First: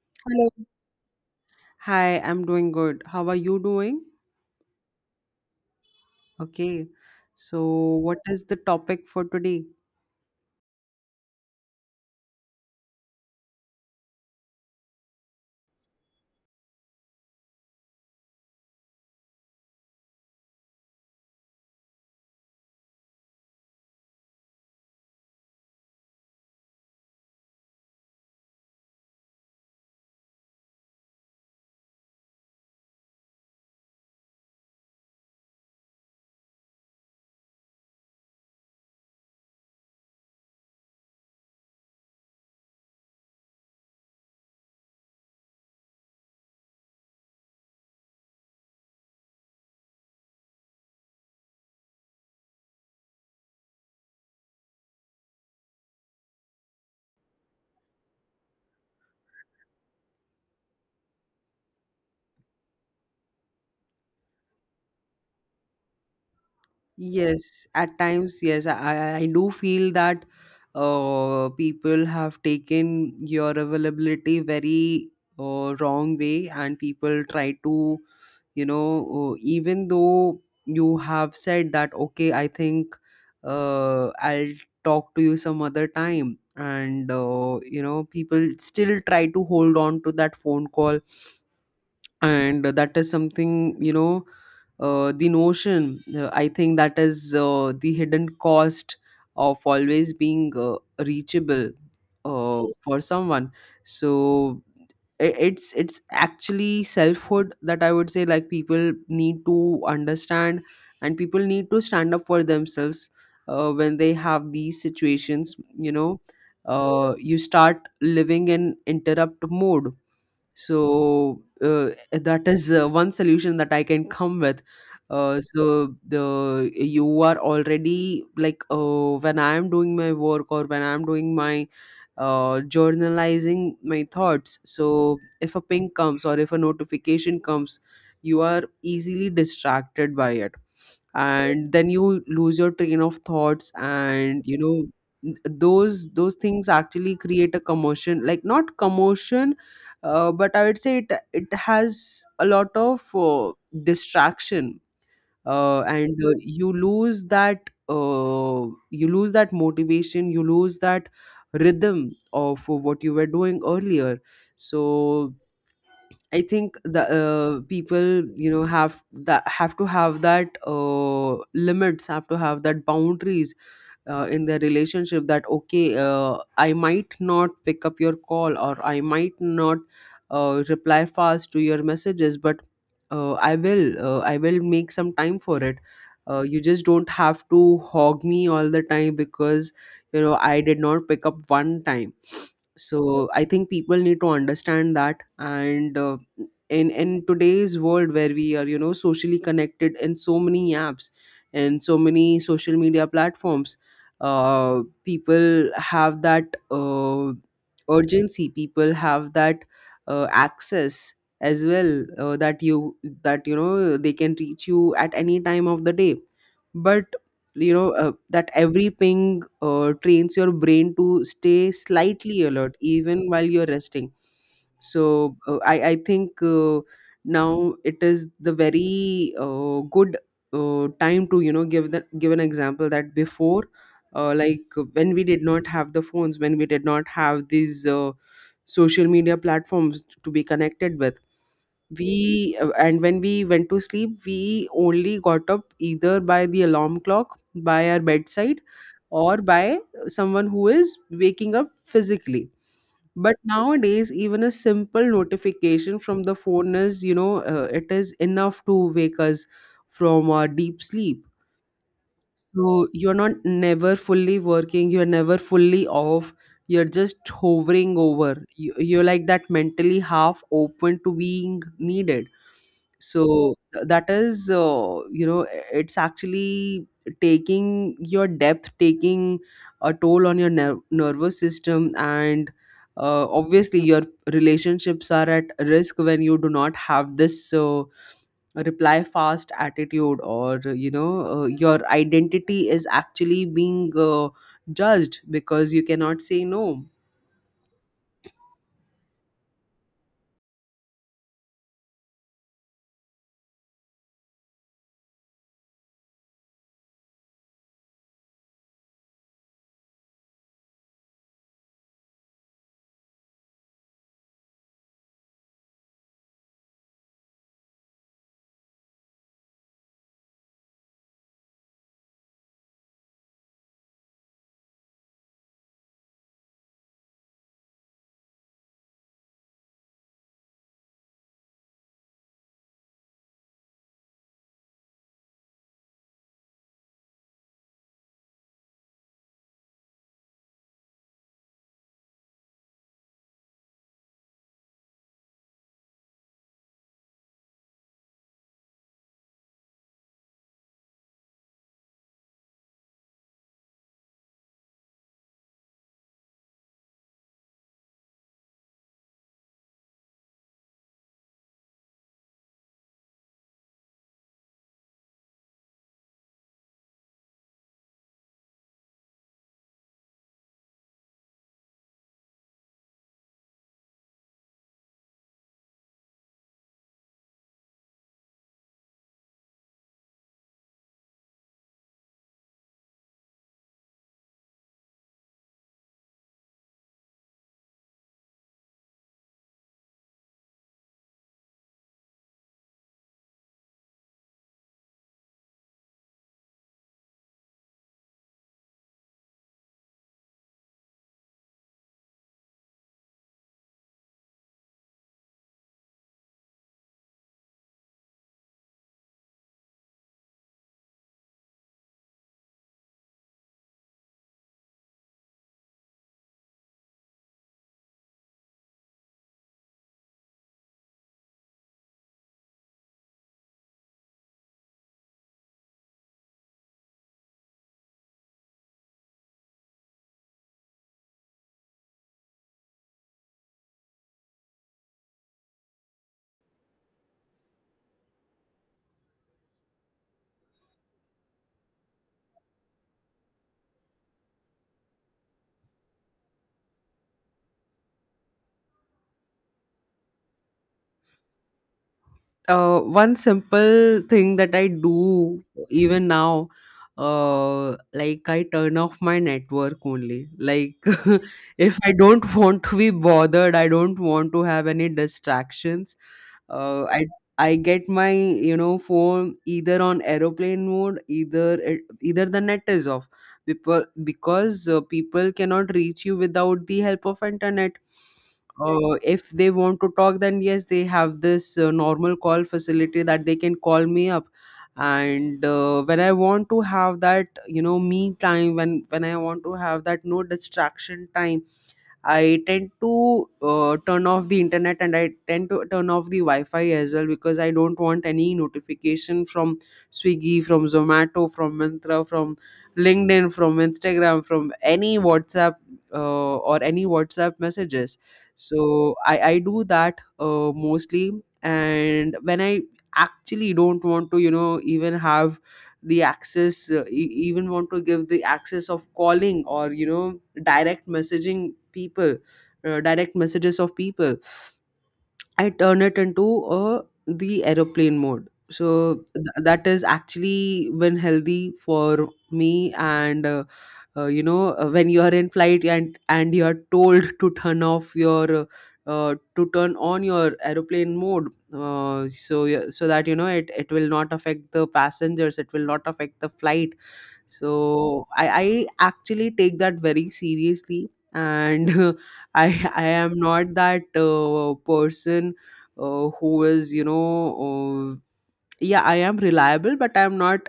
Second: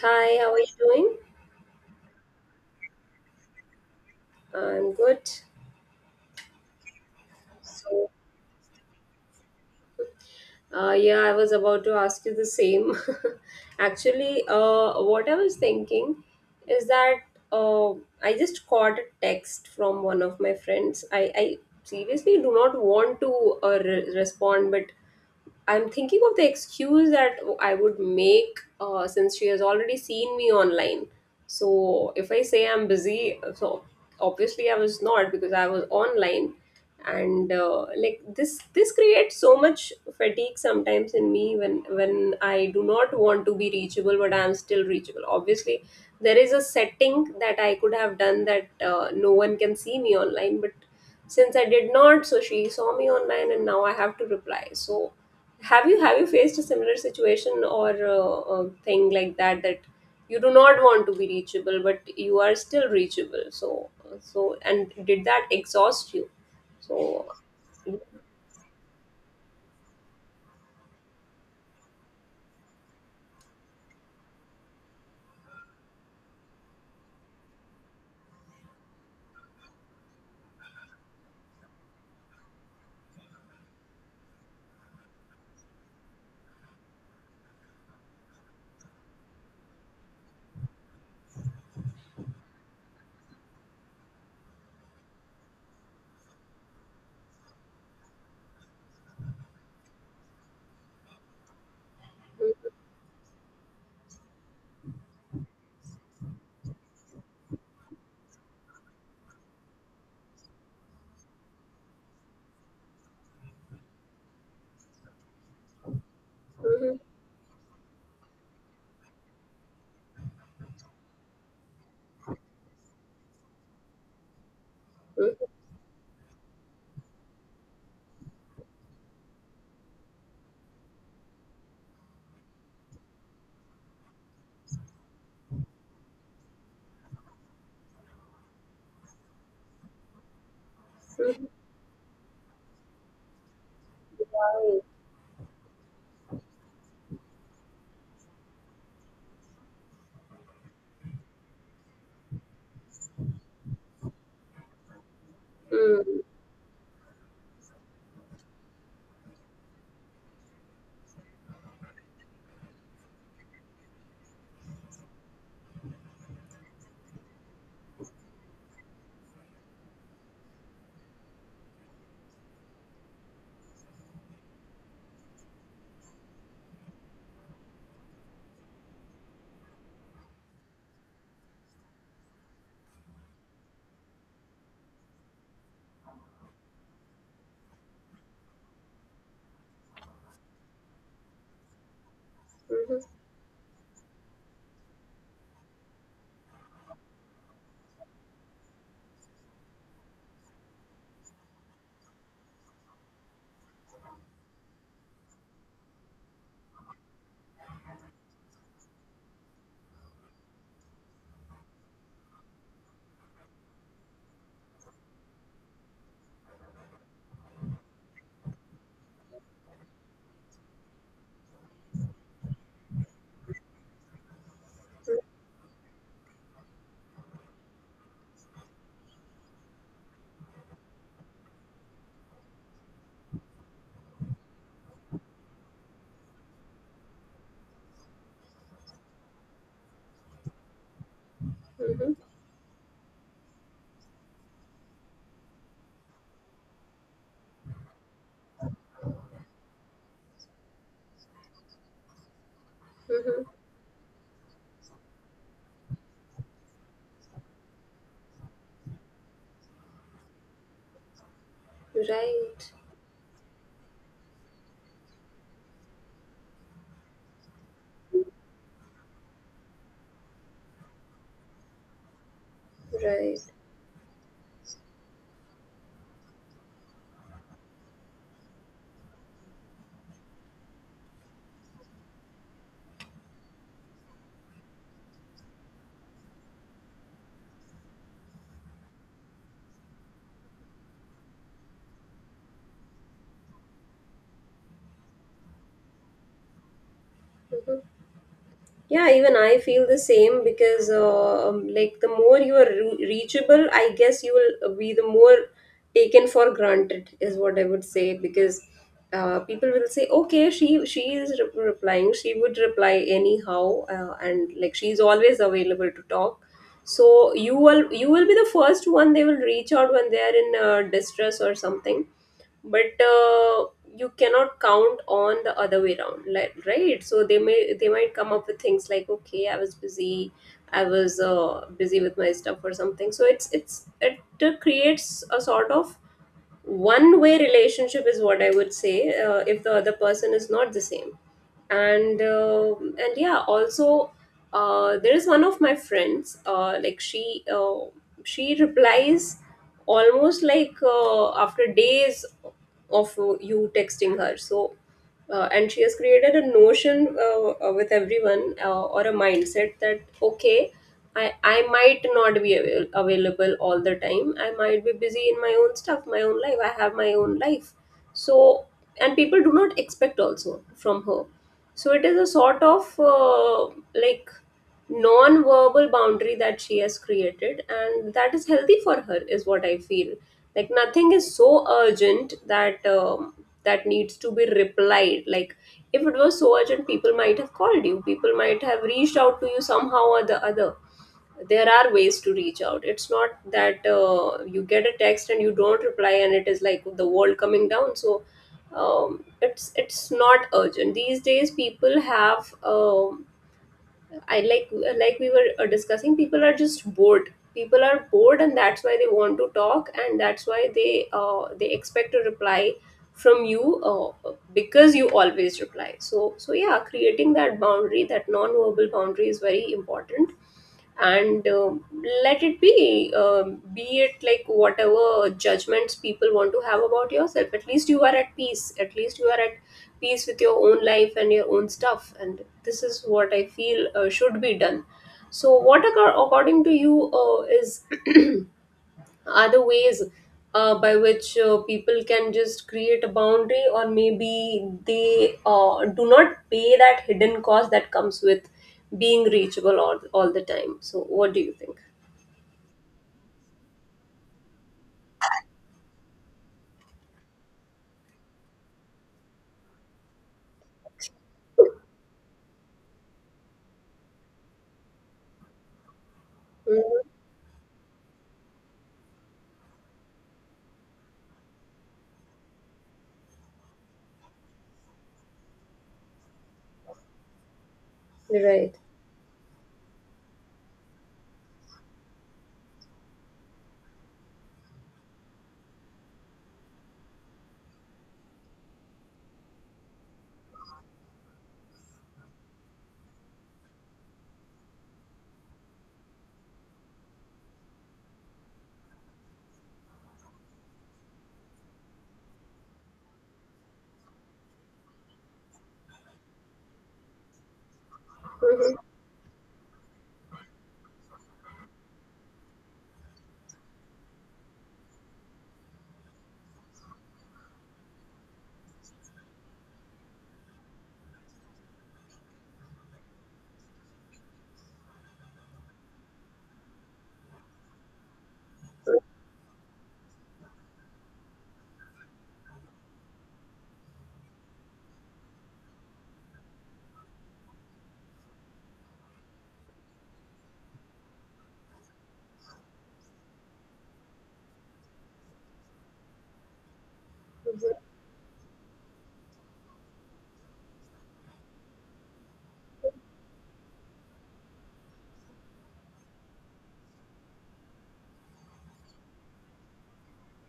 Hi, Hello. how are you doing? Hi, I'm doing good. How are you doing? I'm good. Okay. So, So, what is the topic for today? Yeah, I was about to ask you the same. Actually, what I was thinking is that uh, I just got a text from one of my friends. I seriously do not want to respond, but I'm thinking of the excuse that I would make since she has already seen me online. So if I say I'm busy, so obviously I was not because I was online, and like this creates so much fatigue sometimes in me when I do not want to be reachable but I'm still reachable. Obviously, there is a setting that I could have done that no one can see me online, but since I did not, so she saw me online and now I have to reply. So have you faced a similar situation or a thing like that you do not want to be reachable but you are still reachable, so and did that exhaust you so? Yes, at times, yes, I do feel that people have taken your availability very wrong way, and people try to you know even though you have said that okay, I think, I'll talk to you some other time, and people still try to hold on to that phone call. And that is something, you know, the notion, I think that is the hidden cost of always being reachable, for someone. So it's actually selfhood, that I would say, like people need to understand. And people need to stand up for themselves when they have these situations. you know you start living in interrupt mode. So that is one solution that I can come with. So the you are already like, when I am doing my work, or when I am doing my journalizing my thoughts, so if a ping comes or if a notification comes, you are easily distracted by it. And then you lose your train of thoughts. And those things actually create a commotion, like not commotion, but I would say it has a lot of distraction, uh, and Mhm, uh, you lose that, you lose that motivation, you lose that rhythm of what you were doing earlier. So I think the people have to have that limits, have to have that boundaries in their relationship, that okay, I might not pick up your call, or I might not reply fast to your messages, but I will make some time for it. You just don't have to hog me all the time, because, you know, I did not pick up one time. mhm, mhm. So I think people need to understand that. And in today's world where we are, you know, socially connected in so many apps and so many social media platforms, people have that urgency, people have that access as well, that, you know, they can reach you at any time of the day. But, you know, that every ping trains your brain to stay slightly alert even while you're resting. Right. So I think, now it is the very good time to, you know, give an example that before, like when we did not have the phones, when we did not have these social media platforms to be connected with. Mhm, mhm, mhm, We uh, and when we went to sleep, we only got up either by the alarm clock by our bedside, or by someone who is waking up physically. mhm, But mhm. nowadays, even a simple notification from the phone is, it is enough to wake us from our deep sleep. Right, So you're not never fully working, you're never fully off, you're just hovering over. You're like that, mentally half open to being needed. right. So that is, it's actually taking your depth, taking a toll on your nervous system. And obviously, your relationships are at risk when you do not have this. Uh, reply fast attitude, or your identity is actually being judged, because you cannot say no. Mhm. Yeah, even I feel the same because, like, the more you are reachable, I guess you will be the more taken for granted, is what I would say. Because people will say, "Okay, she is replying. She would reply anyhow, and like she's always available to talk." So you will be the first one they will reach out when they are in distress or something, but you cannot count on the other way around, like, right, so they may they might come up with things like, okay, I was busy, I was busy with my stuff or something, so it creates a sort of one way relationship is what I would say, if the other person is not the same. And and yeah, also there is one of my friends, like she, she replies almost like after days of you texting her. So and she has created a notion with everyone, or a mindset that, okay, I might not be available all the time, I might be busy in my own stuff, my own life, I have my own life. So and people do not expect also from her, so it is a sort of like non-verbal boundary that she has created, and that is healthy for her is what I feel. Like, nothing is so urgent that that needs to be replied, like if it was so urgent people might have called you, people might have reached out to you somehow or the other. There are ways to reach out. It's not that you get a text and you don't reply and it is like the world coming down. So it's not urgent these days, people have, I like we were discussing, people are just bored. People are bored, and that's why they want to talk, and that's why they, they expect a reply from you, because you always reply. So, so yeah, creating that boundary, that non-verbal boundary, is very important. And let it be, be it like whatever judgments people want to have about yourself, at least you are at peace, at least you are at peace with your own life and your own stuff, and this is what I feel should be done. So what, according to you, is are the ways by which people can just create a boundary, or maybe they do not pay that hidden cost that comes with being reachable all the time? So what do you think? One simple thing that I do even now, like I turn off my network only. Like if I don't want to be bothered, I don't want to have any distractions. Uh, Mhm. I I get my, phone either on aeroplane mode, either the net is off. People because people cannot reach you without the help of internet. Right. If they want to talk, then yes, they have this normal call facility that they can call me up. And when I want to have that, you know, me time, when I want to have that no distraction time, I tend to turn off the internet, and I tend to turn off the Wi-Fi as well, because I don't want any notification from Swiggy, from Zomato, from Myntra, from LinkedIn, from Instagram, from any WhatsApp, or any WhatsApp messages. Mhm. So I do that mostly, and when I actually don't want to, you know, even have the access, even want to give the access of calling, or, you know, direct messaging people, direct messages of people, I turn it into the aeroplane mode. So that is actually been healthy for me. And, you know, when you are in flight, and you are told to turn off your, to turn on your aeroplane mode, so that, you know, it will not affect the passengers. It will not affect the flight. Mhm. So I actually take that very seriously, and I am not that person, who is, uh, yeah, I am reliable, but I'm not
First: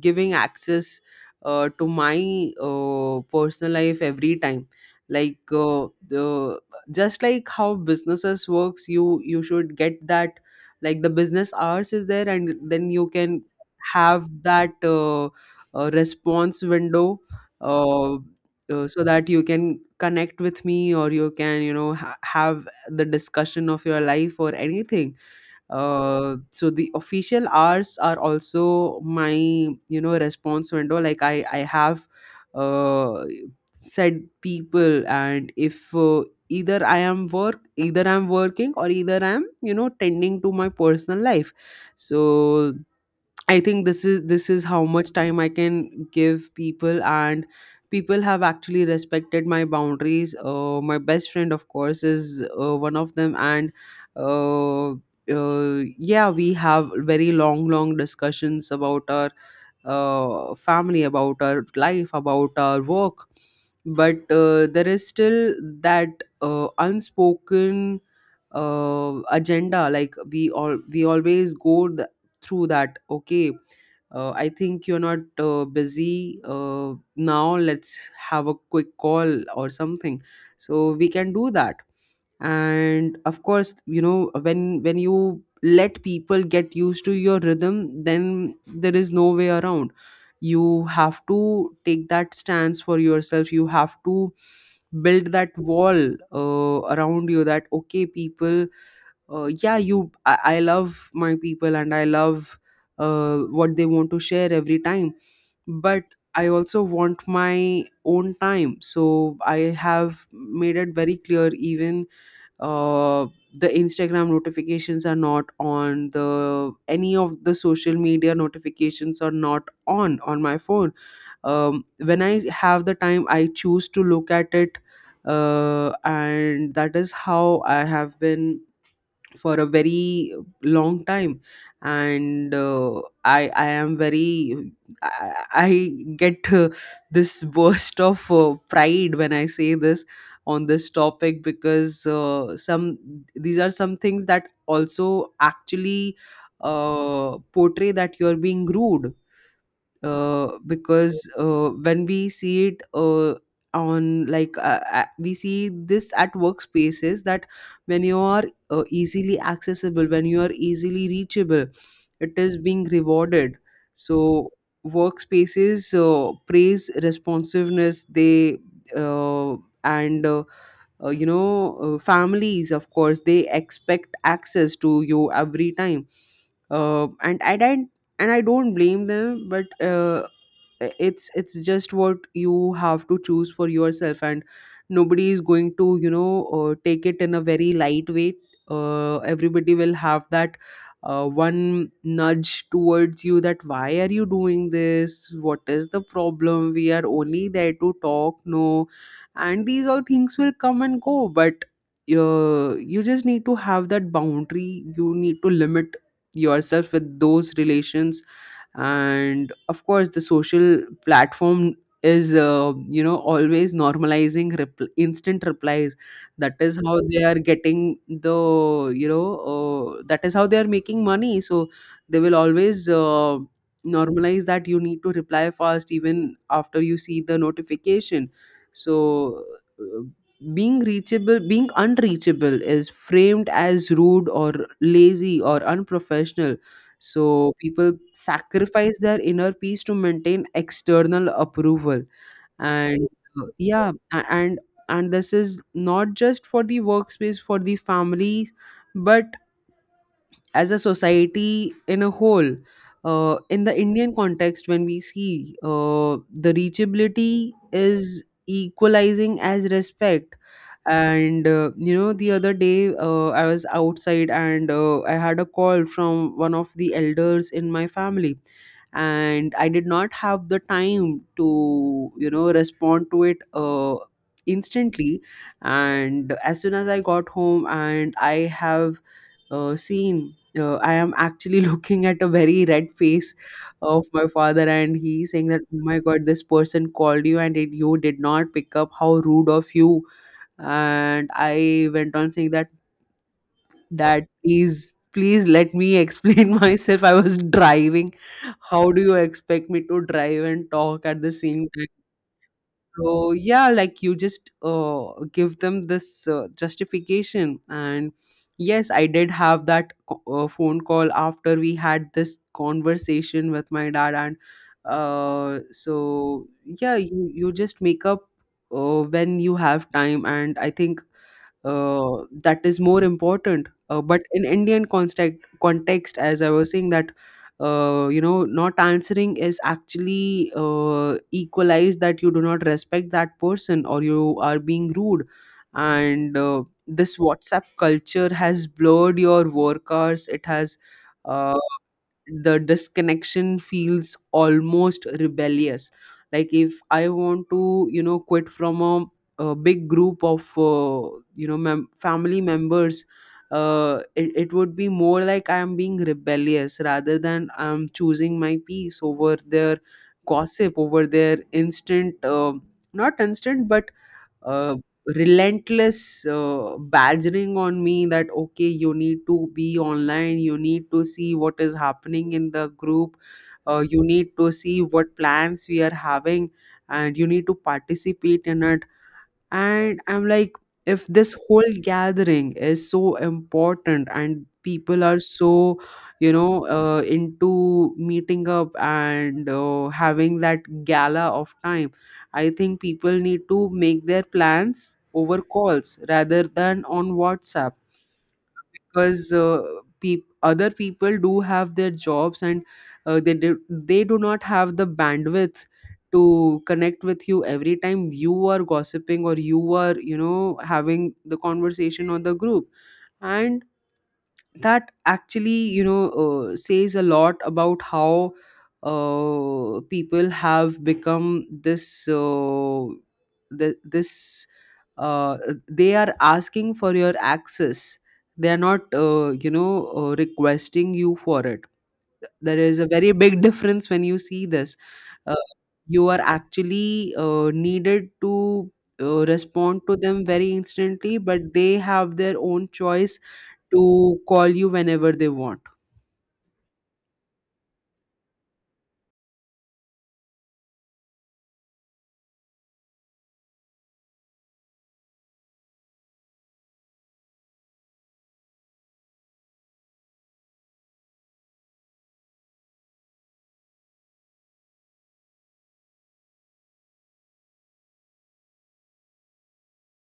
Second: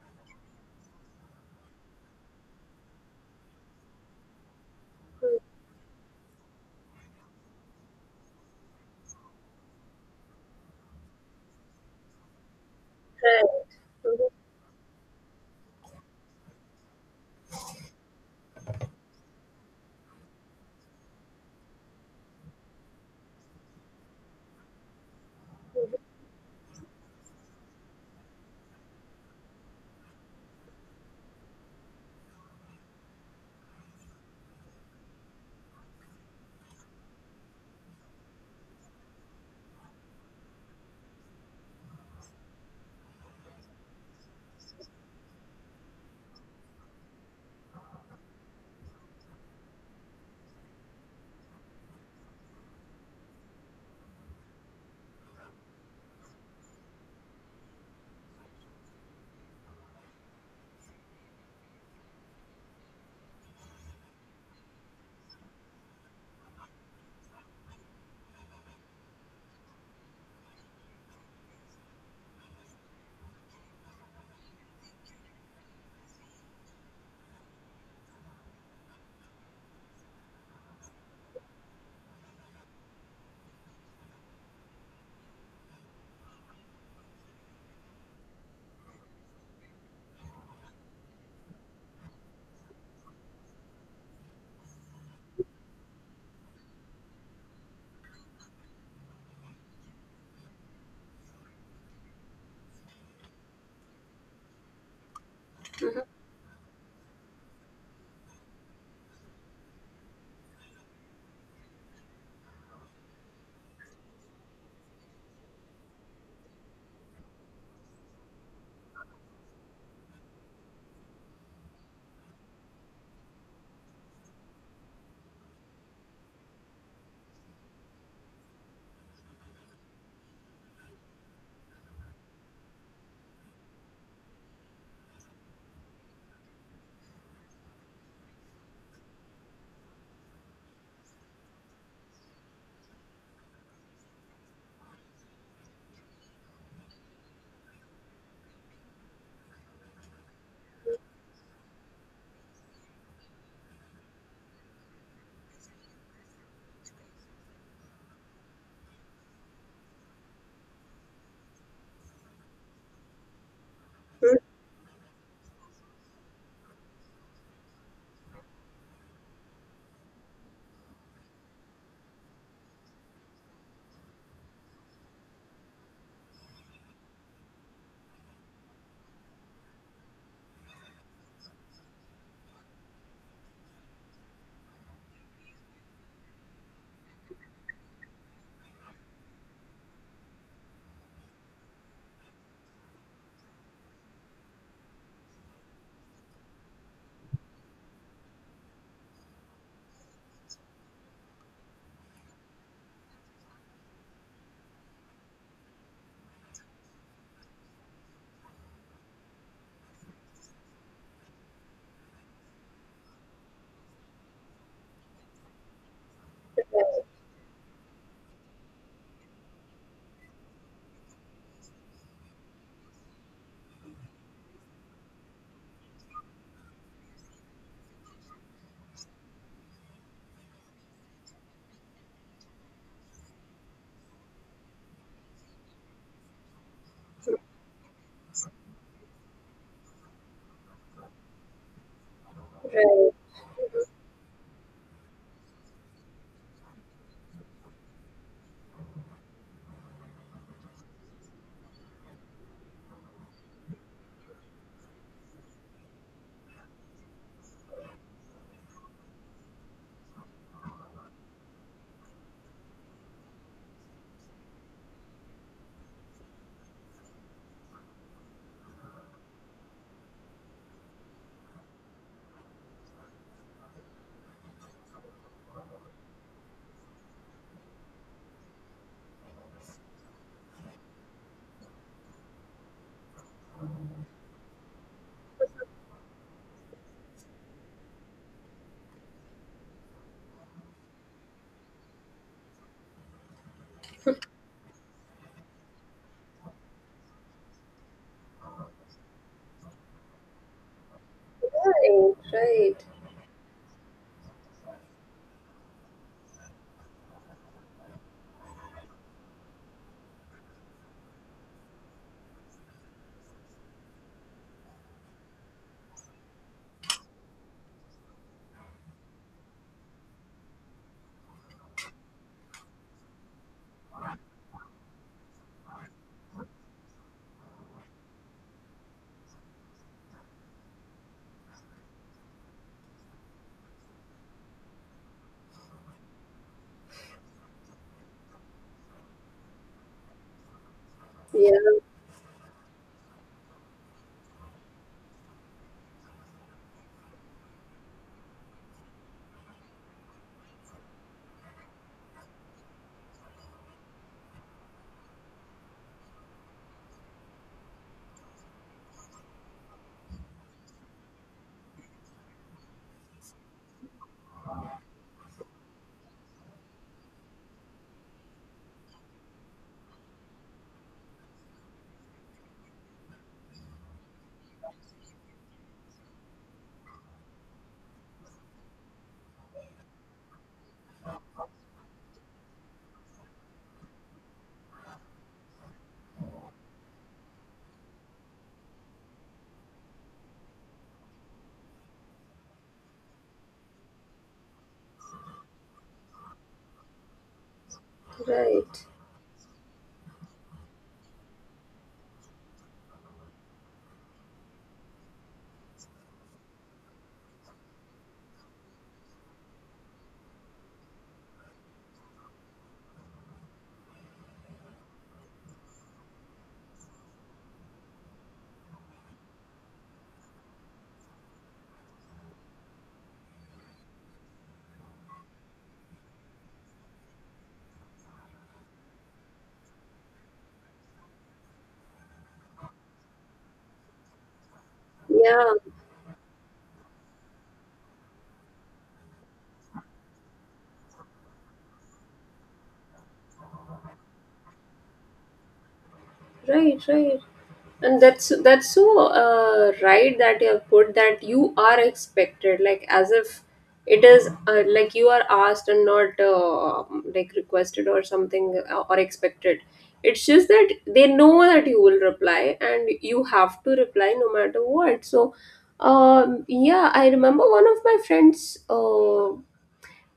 giving access to my personal life every time. Like the just like how businesses works, you should get that. Like the business hours is there, and then you can Right. have Mhm. that, response window, uh, so that you can connect with me, or you can, you know, have the discussion of your life or anything. So the official hours are also my, response window. Like I have uh, said people, and if either I'm working, or either I'm, you know, tending to my personal life, so I think this is how much time I can give people, and people have actually respected my boundaries. My best friend, of course, is one of them. And, uh, yeah, we have very long, long discussions about our family, about our life, about our work, but there is still that unspoken agenda. Like we always go through that, okay, I think you're not busy now. Let's have a quick call or something. So we can do that. And of course, you know, when you let people get used to your rhythm, then there is no way around. You have to take that stance for yourself. You have to build that wall around you, that okay people, yeah, I love my people, and I love what they want to share every time, but Mhm. I also want my own time. So I have made it very clear, even uh, the Instagram notifications are not on, the any of the social media notifications are not on my phone. When I have the time, I choose to look at it. And that is how I have been for a very long time. And i I am very, I get this burst of pride when I say this on this topic, because some these are some things that also actually portray that you're being rude, because when we see it, on like we see this at workspaces, that when you are easily accessible, when you are easily reachable, it is being rewarded. Mhm. So workspaces praise responsiveness. They uh, and Families, of course, they expect access to you every time, uh, and i don't and I don't blame them, but it's just what you have to choose for yourself, and nobody is going to, take it in a very lightweight. Everybody will have that one nudge towards you, that, why are you doing this? What is the problem? We are only there to talk, no? And these all things will come and go, but you just need to have that boundary, you need to limit yourself with those relations. And of course, the social platform is, you know, always normalizing instant replies. That is how Right, they are getting the, that is how they are making money. So they will always normalize that you need to reply fast, even after you see the notification. So uh, being reachable, being unreachable is framed as rude or lazy or unprofessional. So people sacrifice their inner peace to maintain external approval. And right. Yeah, and this is not just for the workspace, for the family, but as a society in a whole, in the Indian context, when we see, the reachability is equalizing as respect. And you know, the other day, I was outside, and I had a call from one of the elders in my family And I did not have the time to respond to it instantly. And as soon as I got home and I have seen. I am actually looking at a very red face of my father, and he saying that, "Oh my God, this person called you, and you did not pick up. How rude of you!" And I went on saying that, "Dad, please, please let me explain myself. I was driving. How do you expect me to drive and talk at the same time?" Mhm. Right, right. So yeah, like you just give them this justification, and yes, I did have that phone call after we had this conversation with my dad, and so yeah, you just make up when you have time, and I think that is more important. But in Indian context, as I was saying, that you know not answering is actually equalized that you do not respect that person or you are being rude. And this WhatsApp culture has blurred your work hours. It has Yeah, uh the disconnection feels almost rebellious. Like if I want to quit from a big group of family members, it would be more like I am being rebellious rather than I'm choosing my peace over their gossip, over their instant not instant, but uh, relentless badgering on me that okay, you need to be online, you need to see what is happening in the group, you need to see what plans we are having, and you need to participate in it. And I'm like, if this whole gathering is so important and people are so into meeting up and having that gala of time, I think people need to make their plans over calls rather than on WhatsApp. right. Because peop other people do have their jobs and they do not have the bandwidth to connect with you every time you are gossiping or you are having the conversation on the group. And that actually says a lot about how people have become this this uh, they are asking for your access, they are not requesting you for it. There is a very big difference when you see this. uh, Yeah, you are actually needed to respond to them very instantly, but they have their own choice to call you whenever they want. right, right. And that's so right that you have put, that you are expected, like as if it is, like you are asked and not, like requested or something, or expected. It's just that they know that you will reply and you have to reply no matter what. So, yeah, I remember one of my friends.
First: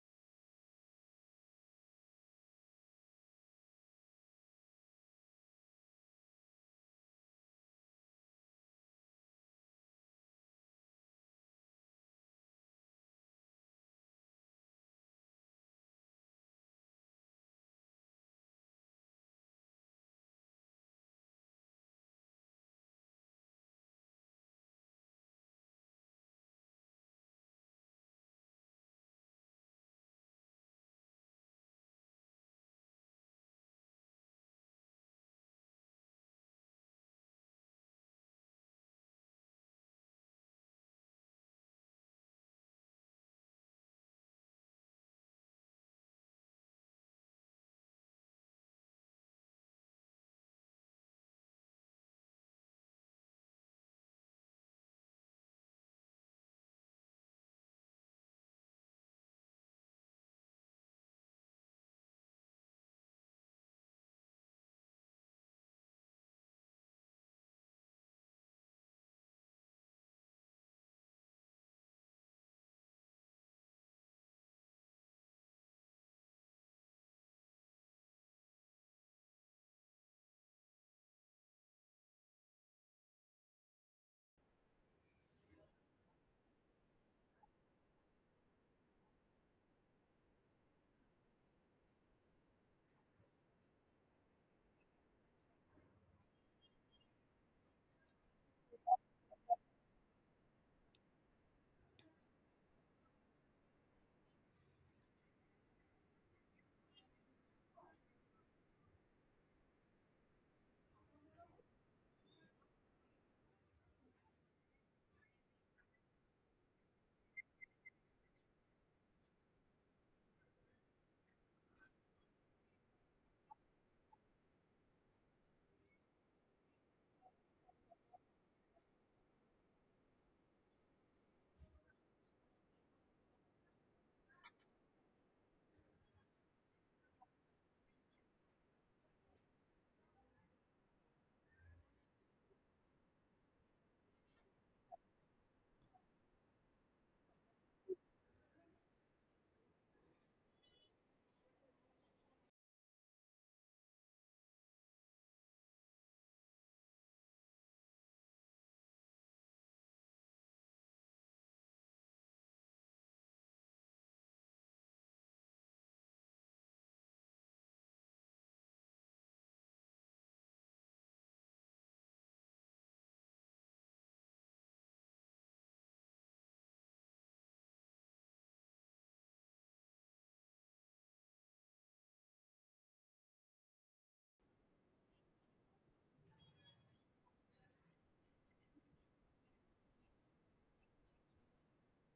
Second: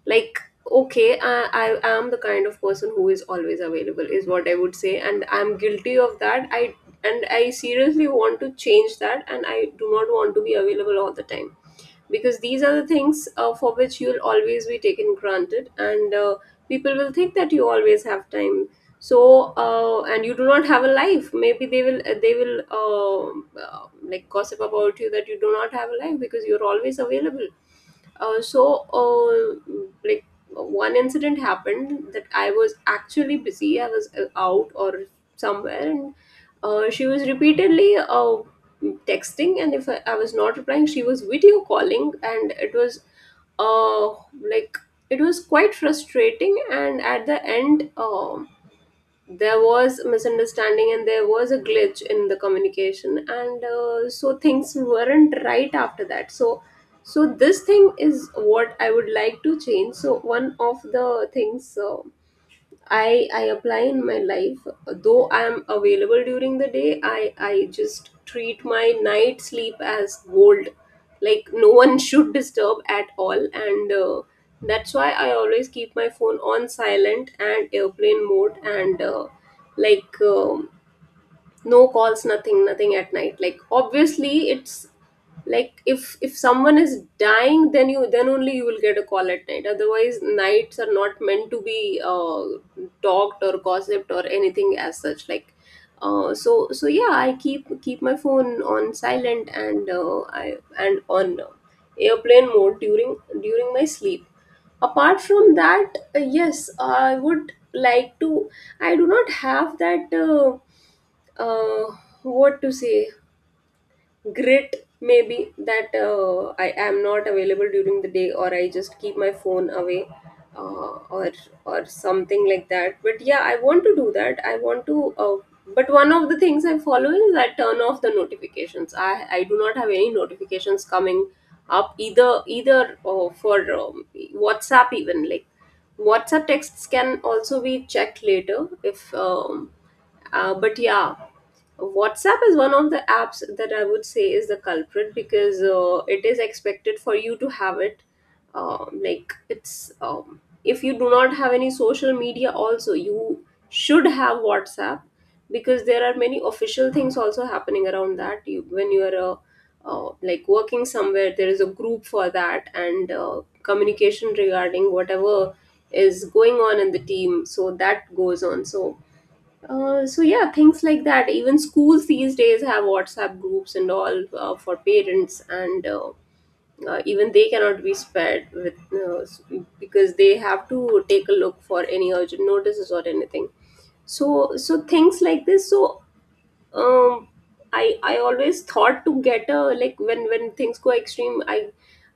Like okay, I am the kind of person who is always available is what I would say, and I'm guilty of that, I, and I seriously want to change that and I do not want to be available all the time, because these are the things for which you'll always be taken granted, and people will think that you always have time. So and you do not have a life, maybe they will, like, gossip about you that you do not have a life because you're always available. So like one incident happened that I was actually busy, I was out or somewhere, and she was repeatedly texting, and if I was not replying, she was video calling, and it was, uh like, it was quite frustrating, and at the end, there was misunderstanding and there was a glitch in the communication, and so things weren't right after that. So so this thing is what I would like to change. So one of the things I apply in my life: though I am available during the day, I just treat my night sleep as gold. Like, no one should disturb at all, and that's why I always keep my phone on silent and airplane mode and. Like, no calls, nothing at night, like obviously it's like, if someone is dying, then you, then only you will get a call at night, otherwise nights are not meant to be talked or gossiped or anything as such, like so so yeah, I keep my phone on silent, and I, and on airplane mode during my sleep. Apart from that, yes, I would like to, I do not have that, uh, what to say, grit maybe, that I am not available during the day, or I just keep my phone away, uh, or or something like that, but yeah, I want to do that, I want to, but one of the things I follow is I turn off the notifications, I do not have any notifications coming up either for WhatsApp, even like WhatsApp texts can also be checked later if, but yeah, WhatsApp is one of the apps that I would say is the culprit because it is expected for you to have it. Like, it's if you do not have any social media, also you should have WhatsApp because there are many official things also happening around that. You, when you are like, working somewhere, there is a group for that, and communication regarding whatever is going on in the team. So that goes on. So so yeah, things like that. Even schools these days have WhatsApp groups and all for parents, and even they cannot be spared with, because they have to take a look for any urgent notices or anything. So so things like this. So um I always thought to get a, like, when things go extreme, i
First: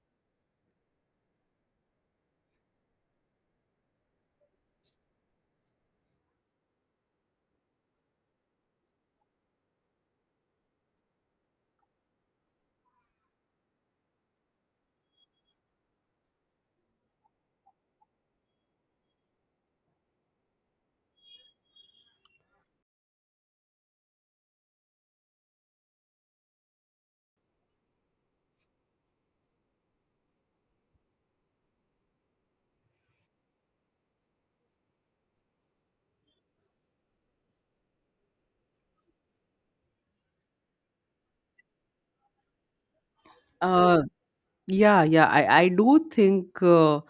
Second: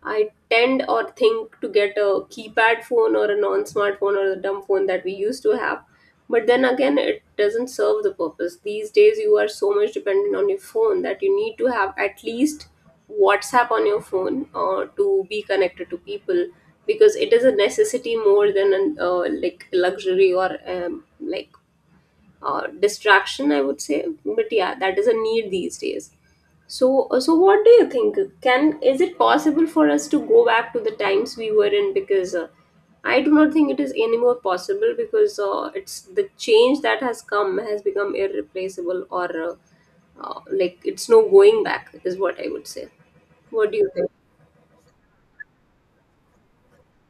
i tend or think to get a keypad phone or a non-smartphone or the dumb phone that we used to have, but then again it doesn't serve the purpose these days, you are so much dependent on your phone that you need to have at least WhatsApp on your phone to be connected to people, because it is a necessity more than an, like, luxury or, like, distraction, I would say, but yeah, that is a need these days. So so what do you think, can, is it possible for us to go back to the times we were in? Because I do not think it is anymore possible, because it's the change that has come has become irreplaceable, or like, it's no going back is what I would say. What do you Uh, think? yeah, yeah, I do think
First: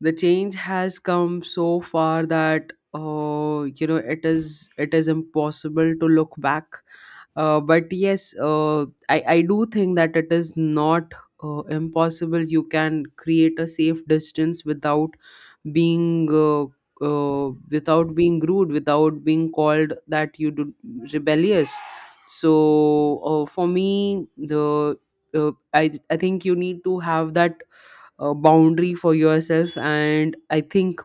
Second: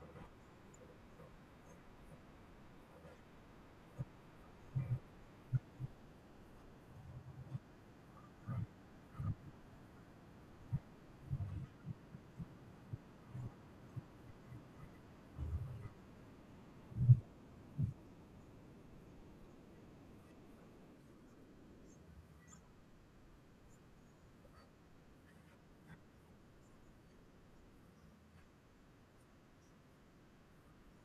the change has come so far that you know it is impossible to look back. But yes, I do think that it is not impossible. You can create a safe distance without being without being rude, without being called that you do rebellious. So for me, the I think you need to have that boundary for yourself. And I think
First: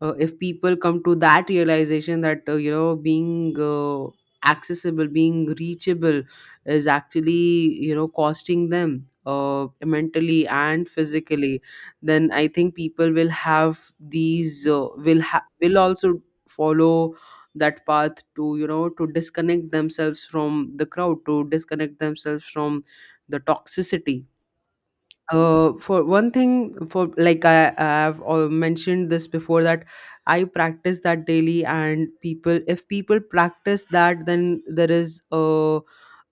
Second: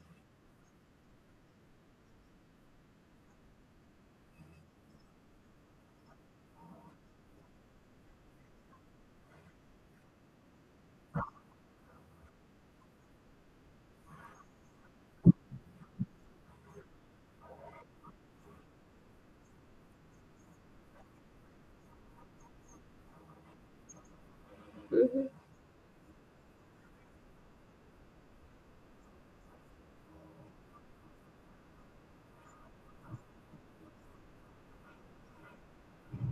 if people come to that realization that you know being accessible, being reachable is actually you know costing them mentally and physically, then I think people will have these will also follow that path to to disconnect themselves from the crowd, to disconnect themselves from the toxicity. Hmm. For one thing, for like I've mentioned this before that I practice that daily, and people, if people practice that, then there is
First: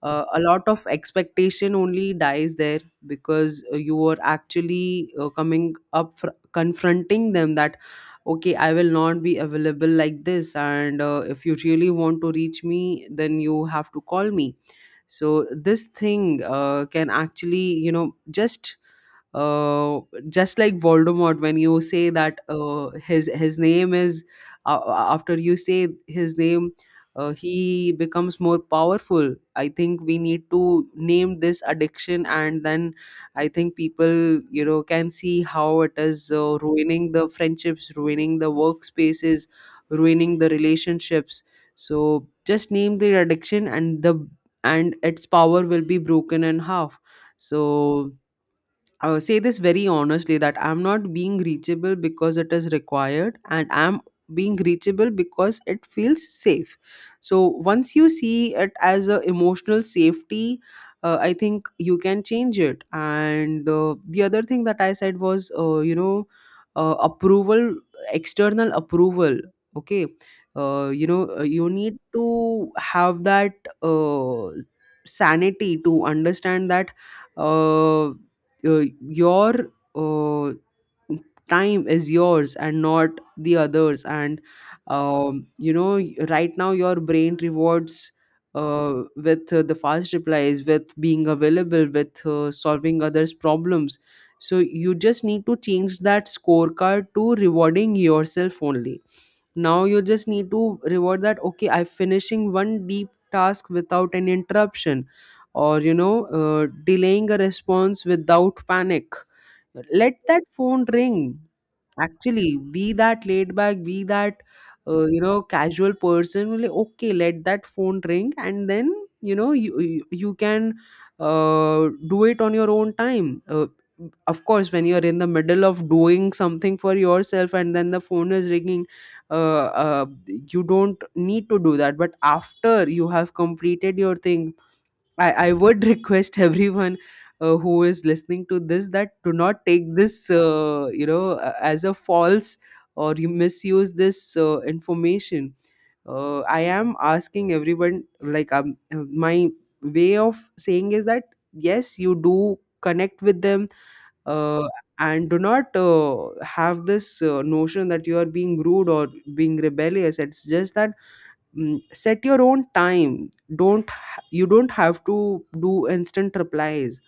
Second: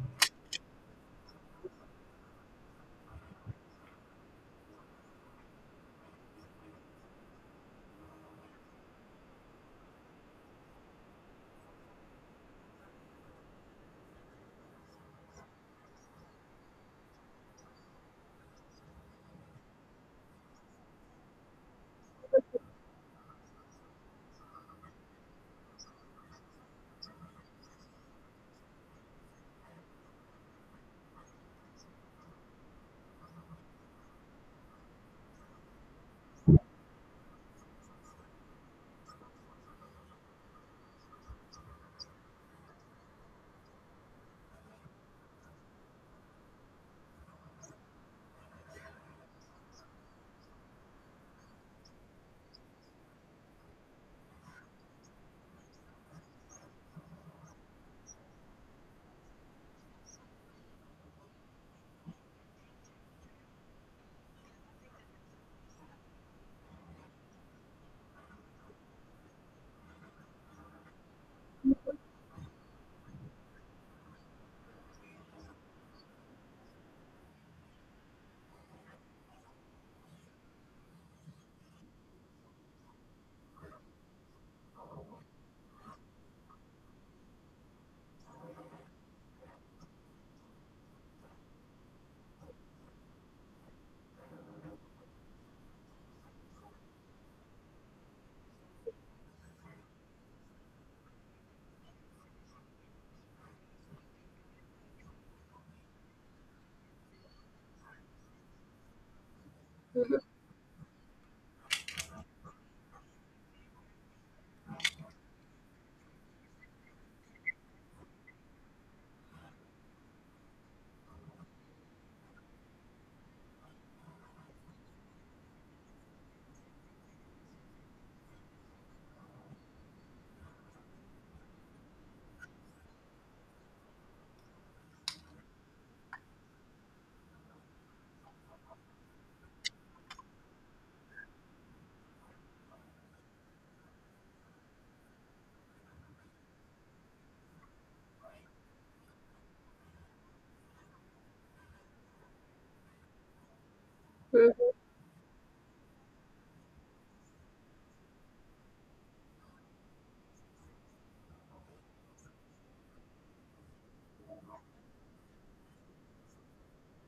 a lot of expectation only dies there. Because you are actually coming up confronting them that okay, I will not be available like this. And if you really want to reach me, then you have to call me. So this thing can actually uh, just like Voldemort, when you say that uh, his name is after you say his name, he becomes more powerful. I think we need to name this addiction, and then I think people can see how it is ruining the friendships, ruining the workspaces, ruining the relationships. So just name the addiction, and the and its power will be broken in half. So say this very honestly, that I'm not being reachable because it is required, and I'm being reachable because it feels safe. So once you see it as a emotional safety, I think you can change it. And the other thing that I said was, approval, external approval. Okay. You need to have that uh, sanity to understand that uh, your uh, time is yours and not the others. And you know right now your brain rewards with the fast replies, with being available, with solving others problems. So you just need to change that scorecard to rewarding yourself only. Now you just need to reward that okay, I'm finishing one deep task without an interruption, or you know delaying a response without panic. Hmm. Let that phone ring. Actually be that laid back, be that casual person will like, okay, let that phone ring. And then you know you can do it on your own time. Of course, when you're in the middle of doing something for yourself and then the phone is ringing, uh, you don't need to do that. But after you have completed your thing, I would request everyone who is listening to this, that do not take this as a false or you misuse this information. I am asking everyone, like my way of saying is that yes, you do connect with them, uh, Hmm. and do not have this notion that you are being rude or being rebellious. It's just that set your own time. Don't ha- You don't have to do instant replies.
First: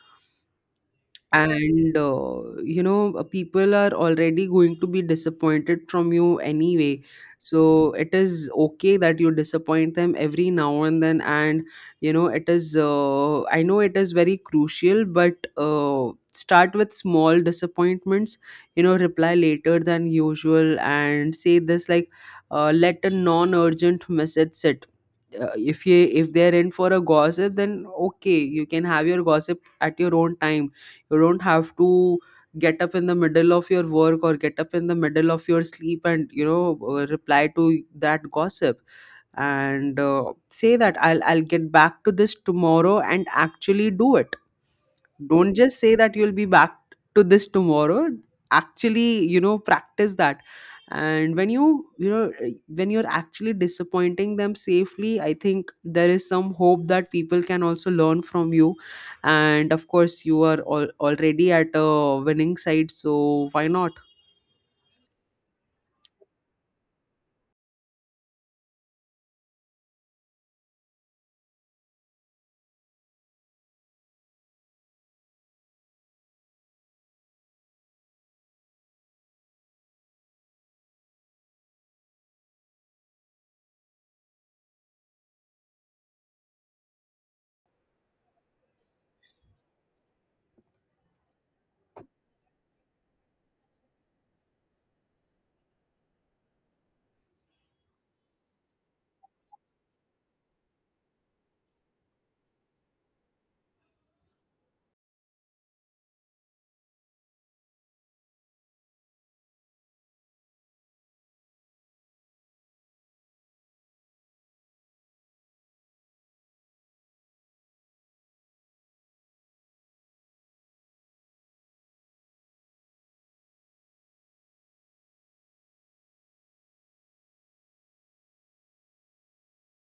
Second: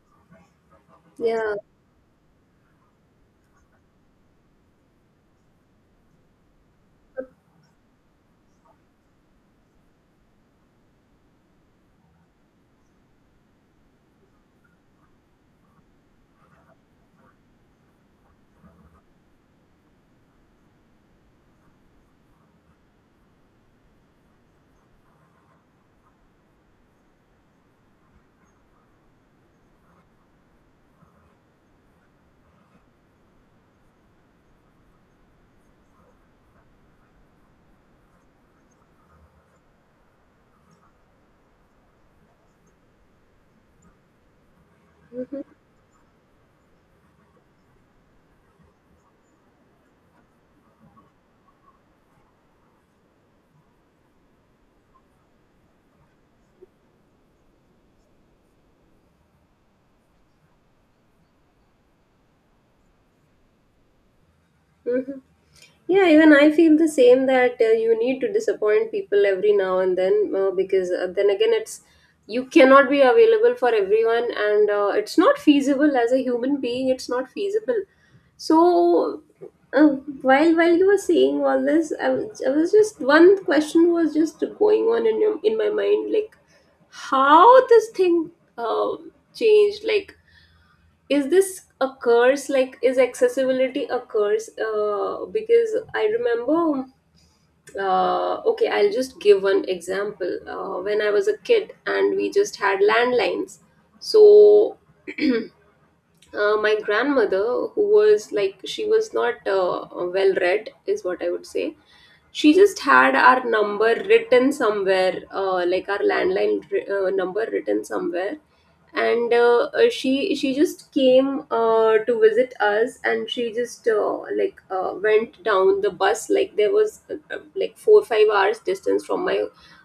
Yeah. And people are already going to be disappointed from you anyway. So it is okay that you disappoint them every now and then. And you know it is I know it is very crucial, but start with small disappointments. You know, reply later than usual and say this like let a non-urgent message sit. If you if they're in for a gossip, then okay, you can have your gossip at your own time. You don't have to get up in the middle of your work or get up in the middle of your sleep and you know reply to that gossip. And say that I'll get back to this tomorrow and actually do it. Don't just say that you'll be back to this tomorrow. Actually you know practice that. And when you know when you're actually disappointing them safely, I think there is some hope that people can also learn from you. And of course you are already at a winning side, so why not. Hmm. Yeah, even I feel the same, that you need to disappoint people every now and then, because then again, it's, you cannot be available for everyone, and it's not feasible as a human being. It's not feasible. So, uh, while you were saying all this, I was just, one question was just going on in your, in my mind, like, how this thing uh, changed, like, is this a curse, like, is accessibility a curse? Because I remember, okay, I'll just give one example. When I was a kid and we just had landlines, so, my grandmother, who was, like, she was not well read is what I would say, she just had our number written somewhere, like, our landline number written somewhere, and she just came to visit us, and she just, like, went down the bus, like there was, like, 4 or 5 hours distance from my,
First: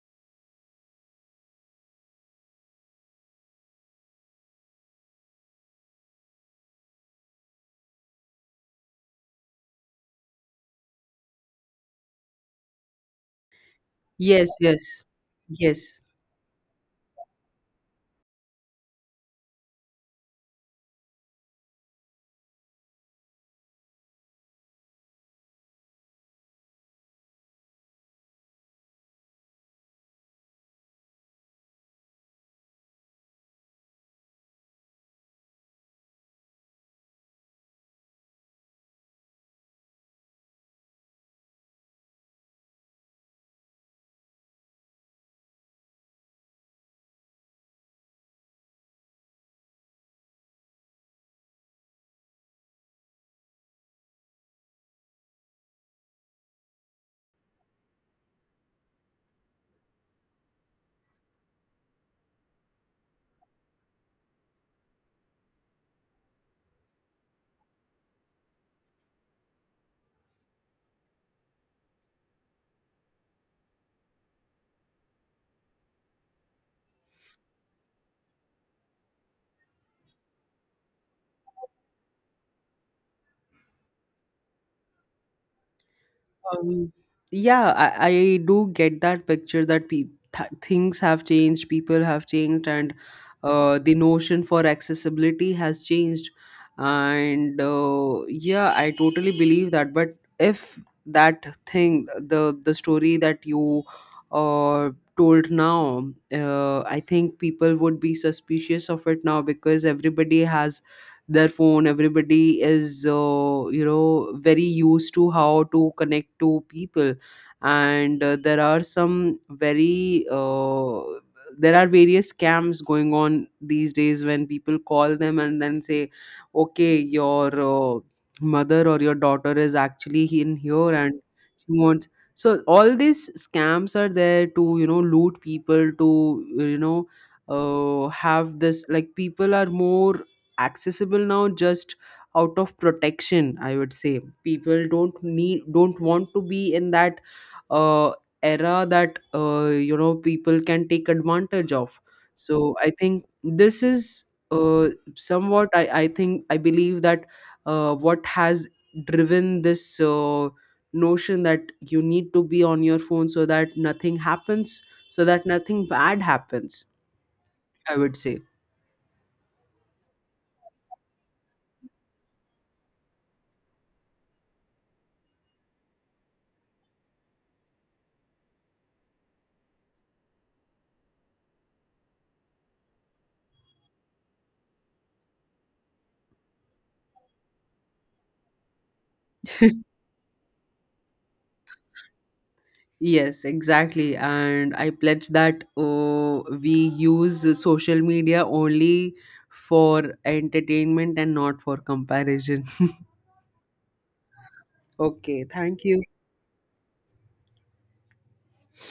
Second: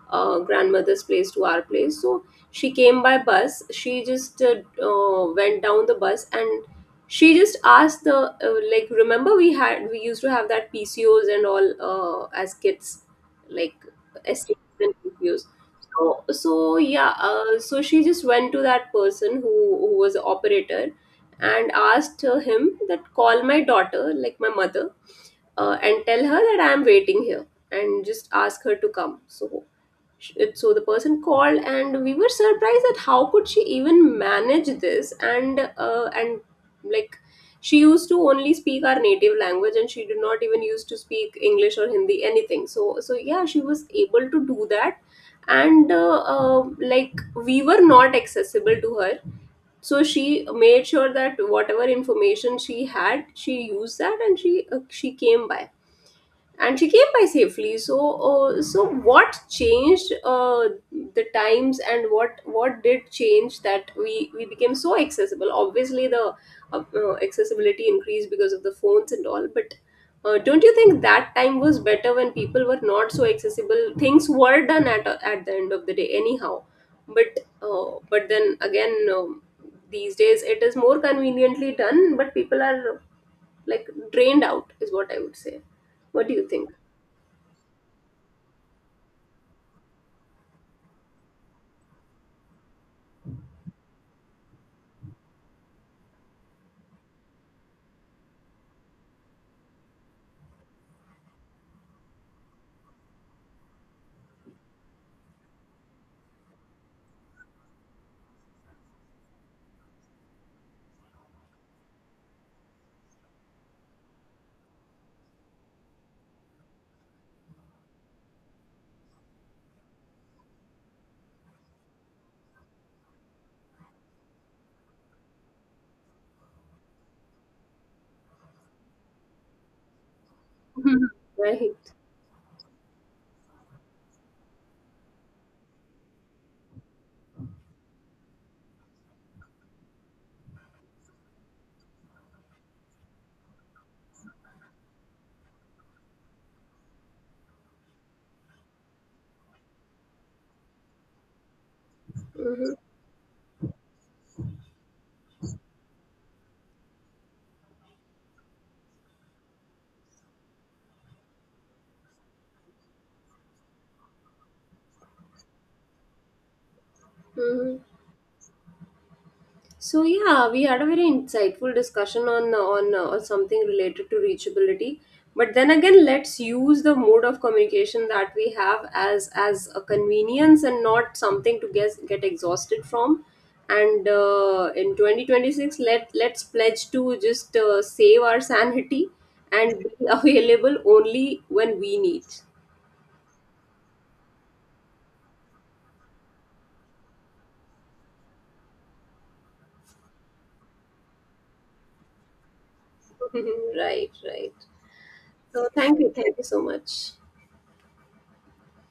grandmother's place to our place, so she came by bus, she just, went down the bus, and she just asked the, like, remember we had we used to have that pcos and all, as kids, like, Yes, yes, STDs and pcos, yes. so so yeah, so she just went to that person who was the operator, and asked him that, call my daughter, like, my mother, and tell her that I'm waiting here, and just ask her to come. So so the person called, and we were surprised at how could she even manage this, and uh, and like, she used to only speak our native language and she did not even used to speak English or Hindi anything, so so yeah, she was able to do that, and like, we were not accessible to her, so she made sure that whatever information she had she used that, and she came by, and she came by safely. So so what changed the times, and what did change that we became so accessible? Obviously the accessibility increased because of the phones and all, but don't you think that time was better when people were not so accessible? Things were done at the end of the day anyhow, but then again, these days it is more conveniently done, but people are like drained out is what I would say. What do you think? Um, yeah, I do get that picture that things have changed, people have changed, and the notion for accessibility has changed. And yeah, I totally believe that. But if that thing, the story that you uh, told now, I think people would be suspicious of it now, because everybody has their phone, everybody is very used to how to connect to people. And there are some very there are various scams going on these days, when people call them and then say okay, your mother or your daughter is actually in here Mhm. and she Right. wants. So all these scams are there to you know loot people, to have this like people are more accessible now just out of protection. I would say people don't want to be in that uh, era that you know people can take advantage of. Mm-hmm. So I think this is uh, somewhat I think I believe that what has driven this notion that you need to be on your phone so that nothing happens, so that nothing bad happens, Mm-hmm. I would say. So yeah, we had a very insightful discussion on something related to reachability. But then again, let's use the mode of communication that we have as a convenience and not something to get exhausted from. And in 2026, let's pledge to just save our sanity and be available only when we need. Yes, exactly. And I pledge that we use social media only for entertainment and not for comparison. Right, right. Okay, So thank you. Thank you so much.